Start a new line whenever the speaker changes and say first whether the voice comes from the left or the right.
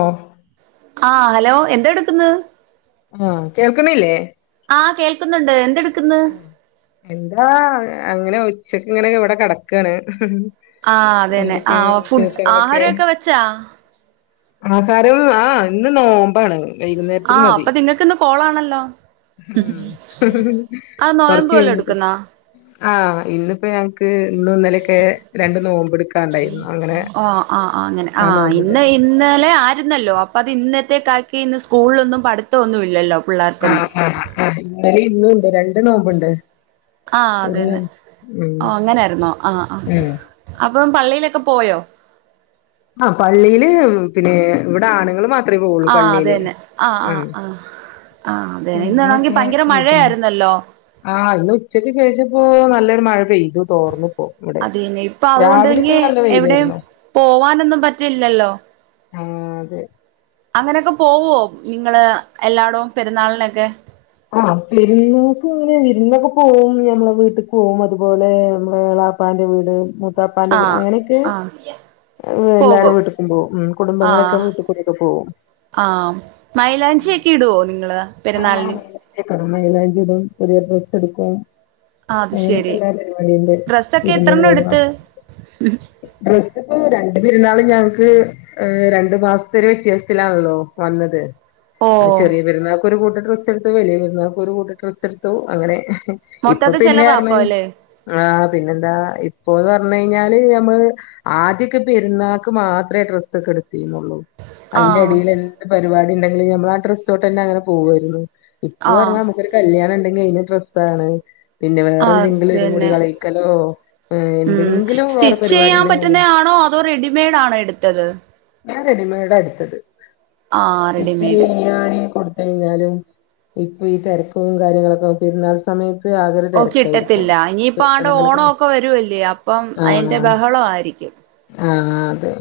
left: ഓഹ്
right: ആഹ് ഹലോ എന്താ എടുക്ക്‌ന്ന്
left: ആഹ് കേൾക്കണില്ലേ
right: ആ കേൾക്കുന്നുണ്ട് എന്ത്ട്
left: ഉം എന്താ അങ്ങനെ ഉച്ചക്ക് ഇങ്ങനെ ഇവടാ കെടക്കണ്
right: ആഹ് അതേന്നെ ആഹ് ഫുഡ് ആഹാരോക്ക വെച്ചാ
left: ആഹാരം ആഹ് ഇന്ന് നോ മ്പണ് വൈകുന്നേരത്തേക്ക്
right: ആഹ്
left: മതി
right: അപ്പൊ നിങ്ങൾക്കിന്ന് കോളാണല്ലോ ആഹ് നോയമ്പ്
left: കൊറച്ച്
right: വല്ലോം
left: കഴിഞ്ഞിട്ട്
right: എട്ക്ക്‌ന്നാ
left: ആഹ് ഇന്നിപ്പ ഞാ ക്ക് ഇന്നും ഇന്നലേക്കെ രണ്ട് നോമ്പ് എടുക്കാണ്ടായിരുന്നു അങ്ങനെ
right: ആഹ് ആഹ് അങ്ങനെ
left: ആഹ് നോമ്പ്ണ്ട്
right: ഇന്ന് ഇന്നലെ ആരുന്നല്ലോ അപ്പ അത് ഇന്നത്തേക്കാക്കി ഇന്ന് സ്കൂളിലൊന്നും പഠിത്തം ഒന്നും ഇല്ലല്ലോ പിള്ളേർക്കൊന്നും
left: ആ ഇന്നലെ ഇന്നും ഇണ്ട് രണ്ട് നോമ്പണ്ട്
right: ആഹ അത തന്നെ ഓ അങ്ങനൊയിുന്നോ ആഹ് ആ
left: ഉം
right: അപ്പൊ പള്ളിയിലൊക്കെ പോയോ
left: ആ പള്ളിയില് പിന്നെ ഇവിടെ ആണുങ്ങൾ മാ
right: ആഹ് അത തന്നെ ആഹ് ആഹ് ആഹ് ആഹ് അതെെ ഇന്ന്ണമെങ്കിൽ
left: പെണ്ണുങ്ങളൊക്കെ
right: ഭയങ്കര
left: വീട്ടിന്ന്
right: മഴയായിരുന്നല്ലോ
left: ആഹ് ഇന്ന് ഉച്ചക്ക് ശേഷം ഇപ്പോ നല്ലൊരു മഴ പെയ്തു തോർന്നു
right: അതീന് ഇപ്പൊ അതുകൊണ്ടേങ്കി എവിടെയും
left: വെയിലായിരുന്നു ആഹ്അതെ
right: അങ്ങനൊക്കെ പോവോ നിങ്ങള് എല്ലാടവും പെരുന്നാളിനൊക്കെ
left: ആ പെരിന്നോക്കുങ്ങനെ വിരുന്നൊക്കെ പോവും ഞമ്മളെ വീട്ടിക്ക് പോവും അതുപോലെ നമ്മളെ എളാ മൂത്താപ്പാന്റെ വീട് മൂത്താപ്പാന്റെ വീട്
right: ആഹ്
left: അങ്ങനെക്കെ
right: ആഹ്
left: എല്ലാരും
right: പോകും
left: വീട്ട്ക്കും പോകും കുടുംബങ്ങളൊക്കെ
right: ആഹ്
left: വീട്ടിക്കൂടെ പോവും
right: ആഹ് മൈലാഞ്ച്യക്കെ ഇടോനിങ്ങള് പെരുന്നാളിന്
left: കട മൈല്ലാഞ്ചി ടൽ പുതിയ ഡ്രസ് എട്ക്കും
right: ആഹ് അത്
left: ഒ [unintelligible]
right: ശരി
left: ങ്ങിക്ക്ല്ല പരിപാടിണ്ട്
right: ഡ്രസ്സൊക്കെ
left: ഇരുന്ന്
right: എത്രണ്ണം
left: പോവാ
right: എടുത്ത്
left: [unintelligible] രണ്ട് പെരുന്നാളും ഞങ്ങക്ക് രണ്ടു മാസത്തെ ഒരു വ്യത്യാസത്തിലാണല്ലോ വന്നത്
right: ഓ
left: ആ ചെറിയ പെരുന്നാൾക്കൊരു കൂട്ട ഡ്രസ് എട്ത്തു വലിയ പെരുന്നാൾക്കും ഒരു കൂട്ട ഡ്രസ്സ് എടുത്തു അങ്ങനെ ഇപ്പൊ
right: മൊത്തത്തി ചെലവാ അപ്പൊ
left: പിന്നെറ്ഞ്
right: അല്ലേ
left: ആഹ് പിന്നെന്താ ഇപ്പോന്ന് പറഞ്ഞു കഴിഞ്ഞാല് നമ്മൾ ആദ്യൊക്കെ പെരുന്നാൾക്ക് മാത്രേ ഡ്രസ് ഒക്കെ എടു അയ്ന്റെ
right: ആഹ്
left: ടേൽ എന്ത് പരിപാടി ണ്ടെങ്കിലും നമ്മളാ ഡ്രസ്സു ട്ടെന്നെ അങ്ങനെ പോവുള്ളു ഇപ്പ
right: ആഹ്
left: പറഞ്ഞാൽ നമുക്കൊരു കല്യാണം ഇണ്ടെങ്കിൽ അയിന് ഡ്രസ്സാണ് പിന്നെ വേറെ എന്തെങ്കിലും ഒരു മുടി
right: അതന്നെ
left: കളിക്കലോ
right: ഉം
left: എന്തെങ്കിലും
right: സ്റ്റിച്ച്
left: വേറെപാടി
right: ചെയ്യാൻ
left: ഉണ്ടെങ്ക
right: പറ്റുന്നയാണോ അതോ റെഡിമെയ്ഡാണ് എട്ത്തത്
left: ഞാൻ റെഡിമെയഡ എട്ത്തത്
right: ആഹ് റെഡിമെയ്ഡ്
left: [unintelligible] ഇ കൊടു കഴിഞ്ഞാലും ഇപ്പൊ ഈ തെരക്കും കാര്യങ്ങളൊക്കെ പെരുന്നാൾ സമയത്
right: ഓ കിട്ടത്തില്ല ഇനിയിപ്പ ആണ്ട
left: കിട്ടണെങ്കിലൊക്കെ
right: ഓണം ഒക്കെ വരുവല്ലേ അപ്പം അയിന്റെ
left: ആഹ്
right: ബഹള ആയിരിക്കും
left: ആഹ് അതെ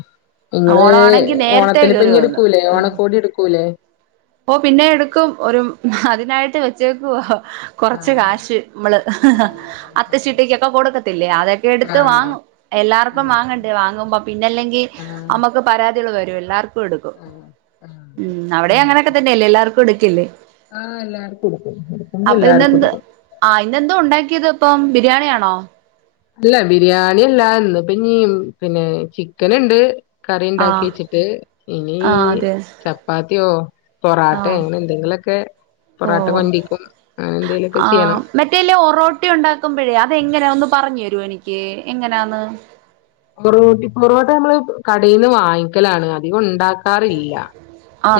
left: ഇങ്ങള്
right: ഓണമാണെങ്കി നേരത്തെ കേറി
left: ഓണത്തിന്പ്പഞ്ഞ്
right: വന്ന്
left: എട്ക്കൂലേ ഓണക്കോടി എടുക്കൂല്ലേ
right: ഓ പിന്നെ എടുക്കും ഒരു അതിനായിട്ട് വെച്ചേക്കുവ കൊറച്ച്
left: ആഹ്
right: കാശ് മ്മള്
left: ആഹ്
right: അത്തച്ചീട്ടകൊക്കെ കൊടുക്ക അതൊക്കെ എടുത്ത്
left: ആഹ്
right: വാങ്ങും എല്ലാർക്കും
left: ആഹ്
right: വാങ്ങണ്ടേ വാങ്ങുമ്പോ പിന്നെല്ലെങ്കിൽ
left: ആഹ്
right: അമക്ക് പരാതി ക ൾ വരും എല്ലാർക്കു എട്ക്കും
left: ആഹ് ആഹ്
right: അവി ടിം അങ്ങനെ ല്ലർക്കുംഎടുക്കില്ലേ
left: ആഹ് എല്ലാർക്കും എടുക്കും എടുക്കുമ്പോ
right: അപ്പൊ
left: എല്ലാർക്കും
right: ഇന്നെന്ത്
left: എടുക്കും
right: ആ ഇന്നെന്തോ ഉണ്ടാക്കിയത് ഇപ്പം ബിരിയാണിയാണോ
left: അല്ല ബിരിയാണില്ല ഇന്ന്പ്പീ പിന്നെ ചിക്കന്‌ഇണ്ട് കറി
right: ആഹ്
left: ഇണ്ടാക്ക്യച്ചിട്ട് ഇനി
right: ആഹ് അതെ
left: ചപ്പാത്തിയോ പൊറാട്ടെ
right: ആഹ്
left: അങ്ങനെ എന്തെങ്കിലു ക്ക്
right: ഓ
left: ചെയ്യണം
right: ആഹ് മറ്റേല് ഒറോട്ടി ഉണ്ടാക്കുമ്പോഴേ അതെങ്ങനെയ ഒന്ന് പറഞ്ഞെര്വ എനിക്ക് എങ്ങനാന്ന്
left: മൊറോട്ടി മൊറോട്ട നമ്മള് കടേന്ന് വാങ്ങിക്കലാണ് അധികം ഉണ്ടാക്ക ക്കാറില്ല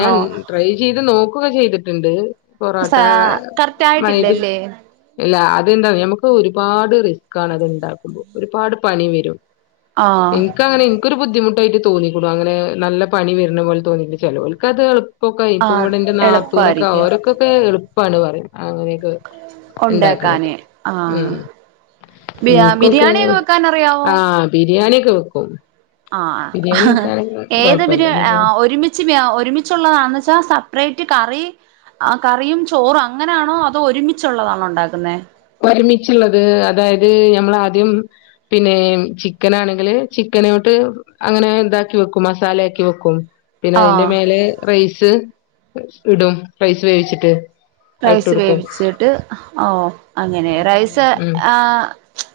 left: ഞാൻ ട്രൈ ചെയ്ത് നോക്കുക ചെയ്തിട്ട്ണ്ട് പൊറോട്ട
right: സാ കറക്റ്റ്
left: മൈതി
right: ആയിട്ടില്ലല്ലേ
left: ഇല്ല [unintelligible] അതെന്ത നമക്ക് ഒരുപാട് റിസ്ക്കാണ് അത്ണ്ടാക്കുമ്പോ ഒരുപാട് പണി വരും
right: ആഹ്
left: ഇൻക്കങ്ങനെ ഇൻക്കൊരു ബുദ്ധിമുട്ടായിട്ട് തോന്നിക്കൂടും അങ്ങനെ നല്ല പണി വരുന്ന പോലെ തോന്നിയി [unintelligible] ചേലോൽകത് ഇപ്പൊക്കെ ഇപ്പ
right: ആഹ്
left: ഇവിടെ ഇന്റെ നാത്തൂനൊക്കെ
right: എളുപ്പായിരിക്കും
left: അവഓരൊ ക്കൊക്കെ എളുപ്പാണ് പറിം അങ്ങനെയൊക്കെ ഉണ്ടാക്ക്ണത്
right: ഉണ്ടാക്കാന് ആഹ്
left: ഉം
right: ബി
left: ഇൻക്കൊക്കെ
right: ബിരിയാണിയൊക്കെ വെക്കാൻ അറിയാവോ
left: ആഹ് ബിരിയാണ്യക്കെ വെക്കും
right: ആഹ്
left: ബിരിയാണി
right: ഹ് ഹ്
left: വെക്കാനൊക്കെ
right: ഏത് ബി
left: കൊഴപ്പല്ല
right: ര് ആ [unintelligible]
left: ബിരിയാണി
right: ഒരുമിച്ച് ആ ഒരുമിച്ചുള്ളതാന്ന് ച്ചാ സെപ്പറേറ്റ് കറി ആ കറിയും ചോറും അങ്ങനെയാണോ അതോ ഒരുമിച്ചുള്ളതാണോ ഉണ്ടാക്കുന്നെ
left: ഒരുമിച്ചുള്ളത് അതായത് ഞമ്മൾ ആദ്യം പിന്നെ ചിക്കനാണെങ്കില് ചിക്കനോട്ട് അങ്ങനെ ഇതാക്കി വെക്കും മസാലയാക്കി വെക്കും പിന്നെ അതിന്റെ
right: ആഹ്
left: മേലെ റൈസ് ഇടും റൈസ് വേവിച്ചിട്ട് അത് ഇട്ട്
right: റൈസ്
left: കൊടുക്കും
right: വേവിച്ചിട്ട് ഓ അങ്ങനെ റൈസ് ആ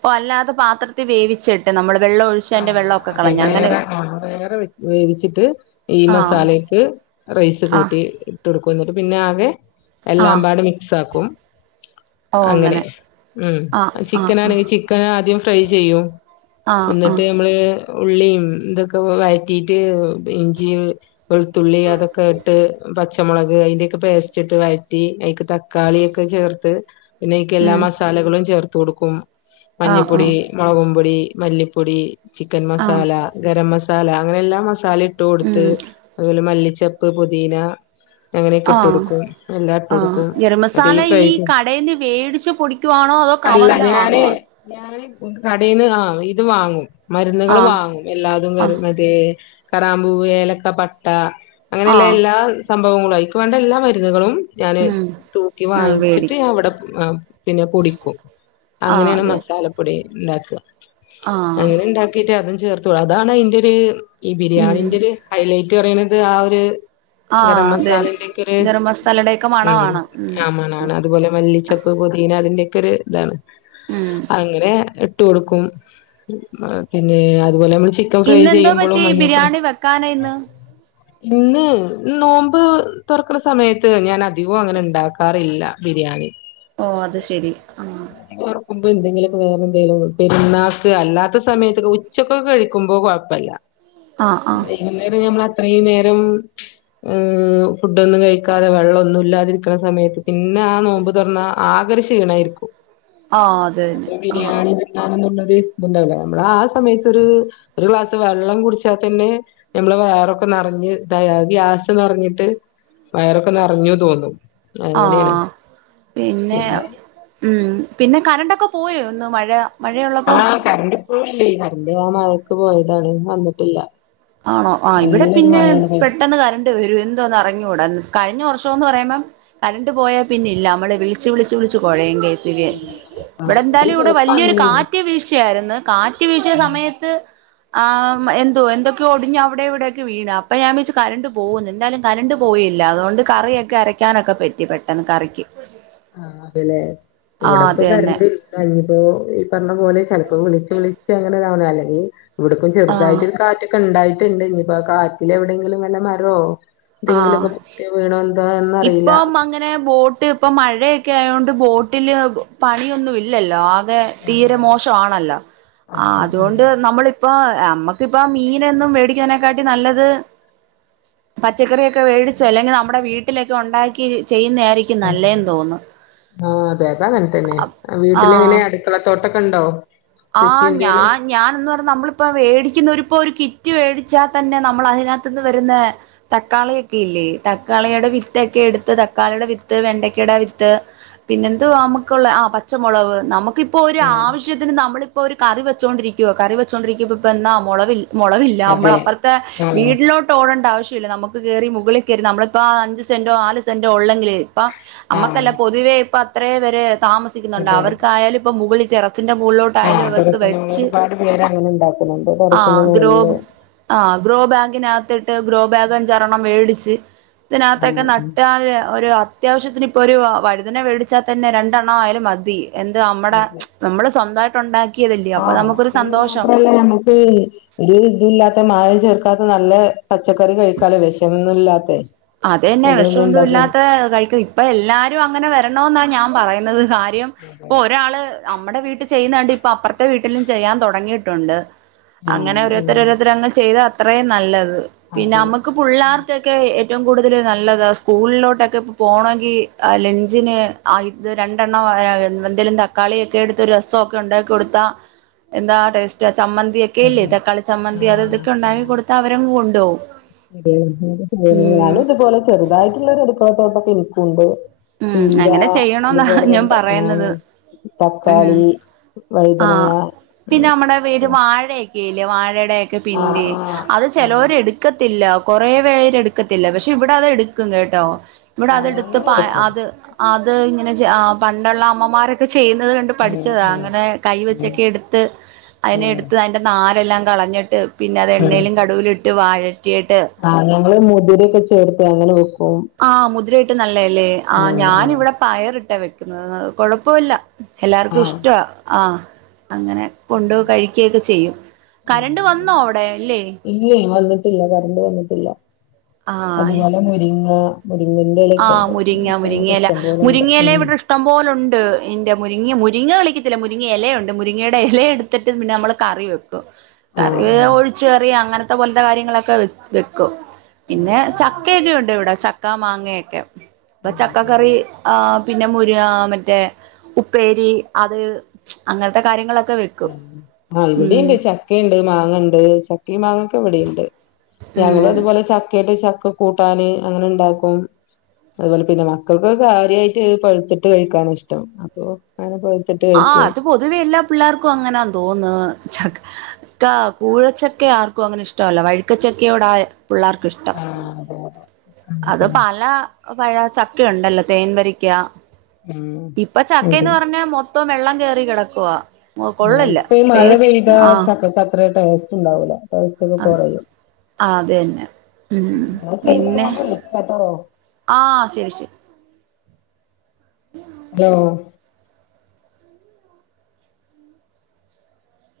right: ഓ അല്ലാതെ പാത്രത്തിൽ വേവിച്ചിട്ട് നമ്മള് വെള്ളം ഒഴിച്ച്
left: ആ
right: അതിന്റെ വെള്ളമൊക്കെ
left: അതെ
right: കളഞ്ഞ് അങ്ങനെ
left: വേറെ ആ വേറെ വേവിച്ചിട്ട് ഈ
right: ആ
left: മസാലെക്ക് റൈസ്
right: ആ
left: കൂട്ടി ഇട്ട് കൊടുക്കുംന്നിട്ട് പിന്നെ ആകെ
right: ആ
left: എല്ലാം പാട് മിക്സ് ആക്കും അങ്ങനെ ഉം
right: ആ ആ
left: ചിക്കൻ
right: ആ
left: ആണെങ്കിൽ ചിക്കൻ ആദ്യം ഫ്രൈ ചെയ്യും
right: ആ ആ
left: എന്നിട്ട് നമ്മള് ഉള്ളിയും ഇതൊക്കെ വഴറ്റിട്ട് ഇഞ്ചിയും വെളുത്തുള്ളി അതൊക്കെ ഇട്ട് പ പച്ചമുളക് അതിന്റെയൊക്കെ പേസ്റ്റ് ഇട്ട് വഴറ്റി അതിക്ക് തക്കാളിയൊക്കെ ചേർത്ത് പിന്നെ അതിയ്ക്ക് എല്ലാ
right: ഉം
left: മസാലകളും ചേർത്ത് കൊടുക്കും
right: ആ ആ
left: മഞ്ഞപ്പൊടി മുളകുംപൊടി മല്ലിപ്പൊ പൊടി ചിക്കൻ
right: ആ
left: മസാല ഗരം മസാല അങ്ങനെ എല്ല മസ മസാല ഇട്ട് കൊടുത്ത്
right: ഉം
left: അതുപോലെ മല്ലിച്ചപ്പ് പുതീന അങ്ങനെയൊക്കെ
right: ആ
left: ഇട്ട് കൊടുക്കും എല്ലാം ഇട്ട്
right: ആ
left: കൊടുക്കും
right: ഗരം മസാല
left: അല്ലെങ്കിൽ ഫ്രൈ
right: ഈ
left: ചെയ്
right: കടേന്ന് വേടിച്ച് പൊടിക്കുവാണോ അതോ
left: അല്ല
right: കവറില്
left: ഞാനെ
right: വാങ്ങുവാണോ
left: ഞാനെ കടയിന്ന് ആ ഇത് വാങ്ങും മരുന്നുകൾ
right: ആ
left: വാങ്ങും എല്ലാതും
right: ആ
left: [unintelligible] കറാമ്പൂവ് ഏലക്ക പട്ട
right: ആ
left: അങ്ങനെയുള്ള എല്ലാ സംഭവങ്ങളും അയൽക്ക് വേണ്ട എല്ലാ മരുന്നുകളും ഞാന്
right: ഉം
left: തൂക്കി
right: ആ
left: വാങ്ങിച്ചിട്ട്
right: വേടിക്കും
left: ഞാൻ ഇവിടെ ആ പിന്നെ പൊടിക്കും
right: ആ
left: അങ്ങനെയാണ്
right: അതെ
left: മസാലപ്പൊടി ണ്ടാ വ്വ
right: ആ
left: അങ്ങനെ ഉണ്ടാക്കിട്ട് അതും ചേർത്തു അതാണ് അതിന്റെ ഒര് ഈ
right: ഉം
left: ബിരിയാണിന്റെ ഒരു ഹൈലൈറ്റ് പറയുന്നത് ആ ഒരു
right: ആഹ്
left: ഗരം
right: അതന്നെ
left: മസാലന്റെക്കൊരു
right: ഗരം മസാലയുടെയൊക്കെ
left: മം
right: മണമാണ് ഉം
left: ആമാണാണ് അതുപോലെ മല്ലിച്ചപ്പ് പുതീന അതിന്റൊക്കെ ഒരു ഇതാണ്
right: ഉം
left: അങ്ങനെ ഇട്ട് കൊടുക്കും പിന്നെ അതുപോലെ നമ്മള് ചിക്കൻ ഫ്രൈ
right: ഇന്നെന്തോ
left: ചെയ്യുമ്പോളും
right: പറ്റി
left: മഞ്ഞപ്പടും
right: ബിരിയാണി വെക്കാന ഇന്ന്
left: ഇന്ന് നോമ്പ് തോറക്കണ സമയത്ത് ഞാൻ അധികം അങ്ങനെ ഇണ്ടാക്കാറില്ല ബിരിയാണി
right: ഓ അത് ശരി ആ
left: അപ്പ എന്തെങ്കിലുമൊക്കെ വേറെ എന്തെിലും പെരുന്നാക്ക് അല്ലാത്ത സമയത്തൊക്കെ ഉച്ചക്കൊക്കെ കഴിക്കുമ്പോ കൊഴപ്പുല
right: ആഹ് ആഹ്
left: വൈകുന്നേരം ഞമ്മ ഇത്രയും നേരം ഉം ഫുഡൊന്നും കഴിക്കാതെ വെള്ളമൊന്നും ഇല്ലാതിരിക്കണ സമയത്ത് പിന്നെ ആ നോമ്പ് തുറന്ന ആകെരു ഷീണയിരിക്കും
right: ആഹ് അത് തന്നെ
left: [unintelligible]
right: ആഹ്
left: ബിരിയാണി [unintelligible] ഇണ്ടാവുലാ നമ്മള് ആ സമയത്ത് ഒരു ഒരു ഗ്ലാസ് വെള്ളം കുടിച്ചാൽ തന്നെ നമ്മള് വേറൊക്കെ നറ [unintelligible] ഗ്യാസ് നിറഞ്ഞിട്ട് വയറൊക്കെ നറഞ്ഞു തോന്നും അങ്ങനെയാണ്
right: ആഹ് പിന്നെ ഉം പിന്നെ കരണ്ടൊക്കെ പോയോ ഇന്ന് മഴ
left: ആ
right: മഴയുള്ളപ്പോ
left: കറണ്ട് ഇപ്പോഴും ഇല്ലേ കറണ്ട് ആ മഴക്ക് പോയതാണ് വന്നിട്ടില്ല
right: ആണോ ആ ഇവിടെ
left: നല്ലൊരു
right: പിന്നെ
left: മഴയാണ് പെയ്തത്
right: പെട്ടെന്ന് കരണ്ട് വരും എന്തോണെന്ന് അറിഞ്ഞു കഴിഞ്ഞ വർഷം എന്ന് പറയുമ്പ കറണ്ട് പോയാൽ പിന്നെ ഇല്ല നമ്മള് വിളിച്ച് വിളിച്ച് വിളിച്ച് കൊഴയും കെ എസ് ശരിയ
left: അതെ. ആ
right: ഇവിടെ എന്തായാലും ഇവിടെ
left: ചെലപ്പോ
right: വലിയൊരു
left: അങ്ങനെയാണ്
right: കാറ്റ് വീശിയായിരുന്നു കാറ്റ് വീശിയ
left: ആ
right: സമയത്ത് ആം എന്തു എന്തോ ഒടിഞ്ഞ അവിടെവിടെക്കെ വീണ അപ്പ ഞാൻ വെച്ച് കരണ്ട് പോകുന്നു എന്താലും കരണ്ട് പോയില്ല അതുകൊണ്ട് കറിയൊക്കെ അരക യ്ക്കാനൊക്കെ പെറ്റി പെട്ടെന്ന് കറിക്ക്
left: ആ അതെലെ
right: ആ
left: ഇവിടെ പ്പ
right: അത് തന്നെ
left: കരണ്ട് ഇല്ല ഇനീപ്പോ ഈ പറഞ്ഞ പോലെ അപ്പൊ വിളിച്ച് വിളിച്ച് അങ്ങനെതാവണാ അല്ലെങ്കി ഇവിടക്കും
right: ആ
left: ചെറതായിട്ട് ഒരു കാറ്റൊക്കെ ഉണ്ടായി [unintelligible] ഇനീപ്പ കാറ്റിൽ എവിടെെങ്കിലും വല്ല മാരോ
right: ആ
left: എന്തെങ്കിലുമൊക്കെ പൊട്ടിയോ വീണോ എന്താ
right: ഇപ്പം അങ്ങനെ ബോ ബോട്ട് ഇപ്പൊ മഴയൊക്കെ ആയോണ്ട് ബോട്ടില് പണിയൊന്നും ഇല്ലല്ലോ അ തീരെ
left: ആഹ്
right: മോശാണല്ലോ ആ
left: ആണ് ഉം.
right: അതുകൊണ്ട് നമ്മളിപ്പോ നമ്മക്കിപ്പ മീനെന്നും മേടിക്ക നാക്കാനെക്കാട്ടി നല്ലത് പച്ചക്കറിയൊക്കെ വേടിച്ചു അല്ലെങ്കി നമ്മുടെ വീട്ടിലൊക്കെ ഉണ്ടാക്കി ചെയ്യുന്ന ആയിരിക്കും
left: അതെ
right: നല്ലേന്ന്
left: അതെ
right: തോന്നുന്നു
left: ആഹ് അതെ അത നല്ലെന്നെ [unintelligible] വീട്ടിലെങ്ങനെ അടുക്കളത്തോട്ടൊക്കെ ഉണ്ടോ
right: ആ
left: കൃഷി എന്തേലും
right: ഞാൻ ഞാൻ എന്ന് പറ നമ്മളിപ്പോ മേടിക്കുന്ന ഒരുപ്പൊ ഒരുി റ്റ് മേടിച്ചാൽ തന്നെ നമ്മൾ അതിനകത്തുന്ന് വരുന്ന തക്കാളിയൊക്കെ ഇല്ലേ തക്കാളിയുടെ വിറ്റൊക്കെ എടുത്ത് തക്കാളിയുടെ വിത്ത് വെണ്ടയ്ക്കട വിരുത്ത് പിന്നെ എന്തുവാ നമുക്കുള്ള ആ പച്ചമുളക്് നമുക്ക് ന ഇപ്പോൊ ഒരു
left: ആഹ്
right: ആവശ്യത്തിന് നമ്മളിപ്പോൾ ഒരു കറി വെച്ചോൊണ്ടിരിക്കുവോ കറി വെച്ചോൊണ്ടിരിക്കുമ്പ ഇപ്പൊ എന്നാ മുളവിൽ മുളവില്ല നമ്മൾ
left: അതെ
right: അപ്പുറത്തെ
left: ആഹ്
right: വീട്ടിലോട്ട് ഓടേണ്ട ആവശ്യ നമുക്ക് കയറി മുകളിൽ കയറി നമ്മളപ്പോ ആ അഞ്ച് സെന്റോ ആല് സെന്റോ ഉള്ളെങ്കില് ഇപ്പ നമ്മുക്കല്ല
left: ആഹ്
right: പൊതുവേ ഇപ്പൊ അത്രേ പേര് താമസിക്കുന്നുണ്ട് അവർക്കായാലും ഇപ്പ മുകളിൽ റസിന്റെ മ ഉോട്ടായാലും അവർക്ക്
left: ഇതങ്ങനെ
right: വെച്ച്
left: ഒരുപാട് പേര് അങ്ങനെ ഉണ്ടാക്കുന്നുണ്ട്
right: ആ
left: ടെറസിന്റെ
right: ഗ്ര
left: മുകളില്
right: ആ ഗ്രോ ബാങ്കിനകത്ത്് ് ഗ്രോ ബാഗ അഞ്ചാംരെണ്ണം മേടിച്ച് ഇതിനകത്തൊക്കെ
left: ആഹ് ഉം.
right: നട്ടാെ അത്യാവശ്യത്തിന് ഇപ്പോൾ ഒരു വഴുതന മേടിച്ചാൽ തന്ന രണ്ടണ് ആയും മതി എന്ത് നമ്മടെ നമ്മള് സ്വന്തമായിട്ടുണ്ട
left: ആ പിന്നെ മാത്രല്ല നമ്മക്ക് ഒരു ഇതല്ലാത്ത മഴ ചെർക്ക ാ നല്ല പച്ചക്കറി കഴിക്കാല വിഷമൊന്നുംല്ലാത്ത
right: അത തന്നെ വിഷമന്തും ഇല്ലാത്ത കഴിക്കുന്നത് ഇപ്പൊ എല്ലാരും അങ്ങനെ വരണ എന്നാ ഞാൻ പറയുന്നത് കാര്യം ഇപ്പൊ ഒരാള് നമ്മുടെ വീട്ട് ചെയ്യുന്നതാണ്ട് ഇപ്പൊ അപ്പുറത്തെ വീട്ടിലും ചെയ്യാൻ തുടങ്ങിയിട്ടുണ്ട് അങ്ങനെ
left: ആഹ് ഉം
right: ഓരോരുത്തര ഓരോരുത്തരങ്ങ് ചെയ്ത അത്രയും നല്ലത് പിന്നെ
left: അതെ
right: നമ്മുക്ക് പിള്ളേർക്കൊക്കെ ഏറ്റവും കൂടുതൽ നല്ലതാ സ്കൂളിലോട്ടൊക്കെ ഇ പോണമെങ്കിൽ ലഞ്ചിന് ആ ഇത് രണ്ടെണ്ണം എന്തെങ്കലും തക്കാളിയൊക്കെ എടു രസൊക്കെ ഉണ്ടാക്കി കൊടുത്താ എന്താ ടേസ്റ്റ് ചമ്മന്തി ഒക്കെ ഇല്ലേ
left: അതെ
right: തക്കളി ചമ്മന്തി അത ഇതൊക്കെ ഉണ്ടാക്കി കൊടുത്താ അവരും കൊണ്ടുപകും
left: ശ ശെയാണ് ഇതുപോലെ ചെറുതായിട്ടുള്ള ഒരു അടുക്കളത്തോട്ടൊക്കെ ഇനിക്കുംണ്ട്
right: ഉം
left: ചീര
right: അങ്ങനെ ചെയ്യണോന്നാ ഞാൻ
left: അതുപോലെണ്ട് ആ
right: പറയുന്നത് ഉം
left: തക്കാളി വഴുതങ്ങ
right: ആഹ്
left: ഉ
right: കലവാഴയുടെയൊക്കെ പിന്റെ അത്
left: ആഹ്
right: ചിലർ എടുക്ക ല്ല കൊറെ പേര് എടുക്കത്തില്ല പക്ഷെ ഇവിടെ അത് എടുക്കും കേട്ടോ ഇവിടെ
left: ആഹ്
right: അതെടുത്ത്
left: ഞങ്ങളും എടുക്കും
right: അത് അത് ഇങ്ങനെ പണ്ടുള്ള അമ്മമാരൊക്കെ ചെയ്യുന്നത് കണ്ട്
left: ഉം
right: പഠിച്ചത
left: ഉം
right: അങ്ങനെ കൈ
left: ഉം
right: വെച്ചൊക്കെ എടുത്ത് അതിനെ
left: ഉം
right: എടുത്ത് അതിറെ ന അല്ലാം കളഞ്ഞിട്ട് പിന്നെ അത് എണ്ണയിലും കടുവും ഇട്ട് വാഴ
left: ആ് ഞങ്ങള് മുതിരൊക്കെ ചേർത്ത് അങ്ങനെ വക്കും
right: ആഹ മുതിരായിട്ട് നല്ലതല്ലേ ആ് ഞാാന ഇവിടെ പയറി ഇട്ടാ വെക്കുന്നത് കൊഴപ്പമല്ല എല്ലാർക്കും
left: ആഹ്
right: ഇഷ്ട ആഹ അങ്ങനെ കൊണ്ട് കഴിക്കയൊക്കെ ചെയ്യും കരണ്ട് വന്നോ അവിടെ അല്ലേ
left: ഇല്ലേ വന്നിട്ടില്ല കറണ്ട് വന്നിട്ടില്ല അതുപോലെ മുരിങ്ങ മുരിങ്ങന്റെ ഇലൊക്കെ ഉണ്ട്
right: ആമുരിങ്ങ
left: ഞങ്ങക്ക്
right: മുരിങ്ങല
left: ഇഷ്ടം പോലെണ്ട്
right: മുരിങ്ങല
left: ഉം
right: ഇവിടെ ഇഷ്ടം പോോലുണ്ട് എന്റെ മുരിങ്ങ മുരി ഇങ്ങെ വിളിക്കത്തില്ല മുരിങ്ങ ഇലയുണ്ട് മുരിങ്ങയുടെ ഇല എടുത്തിട്ട് പിന്നെ നമ്മൾ കറി വെക്കും കറി
left: ആഹ്
right: ഒഴിച്ചച്ച് കറിയ അങ്ങനത്തെ പോലത്തെ കാര്യങ്ങളൊക്കെ വെക്കും പിന്നെ
left: ആഹ്
right: ചക്കയൊക്കെ ഉണ്ട് ഇവിടെ ചക്ക മാങ്ങയൊക്കെ ഇപ്പൊ
left: ഉം
right: ചക്ക
left: ഉം
right: കറി ആ പിന്നെ മുരി മറ്റേ ഉപ്പേരി അത് അങ്ങനത്തെ കാര്യങ്ങളൊക്കെ വെക്കും
left: ആഹ്
right: ഉം
left: ഇവിടെുണ്ട് ചക്കയുണ്ട് മാങ്ങ ഉണ്ട് ചക്ക മാങ്ങൊക്കെ ഇവിടെുണ്ട് ഞങ്ങും
right: ഉം
left: അതുപോലെ ചക്ക ആട്ട് ചക്ക കൂട്ടാന് അങ്ങനെ ഉണ്ടാക്കും അതുപോലെ പിന്നെ മക്കൾക്ക് കാര്യമായിട്ട് പഴുത്തിട്ട് കഴിക്കാൻ ഇഷ്ടം അപ്പോ അങ്ങനെ
right: ആ
left: കഴിക്കും
right: അത് പൊതുവെ എല്ലാ പിള്ളേർക്കും ർക്കും അങ്ങനാ തോന്നുന്നു ചക്ക കൂഴച്ചക്ക ആർക്കും അങ്ങനെ ഇഷ്ടമല്ല വഴുക്കച്ചക്കയോട പിള്ളേർക്കിഷ്ടം
left: ആഹ് അതെ അതെ
right: അത്
left: കണ്ടിട്ടുണ്ട്
right: പല പഴ ചക്ക ഉണ്ടല്ലോ തേൻ വരിക്ക
left: ഉം
right: ഇപ്പൊ ചക്കന്ന്
left: അതെ
right: പറഞ്ഞാ മൊത്തം വെള്ളം കേയറി കിടക്കുവ
left: ആ ഇപ്പ ഈ മഴ പെയ്ത ചക്കക്ക അത്ര ടേസ്റ്റ് ഉണ്ടാവൂല ടേസ്റ്റ് ഒക്കെ കുറു
right: ആ അത തന്നെ ഉ
left: ശരി
right: പിന്നെ
left: ഞാൻ വിളിക്കാട്ടോ
right: ആ ശരി ശരി
left: ഹലോ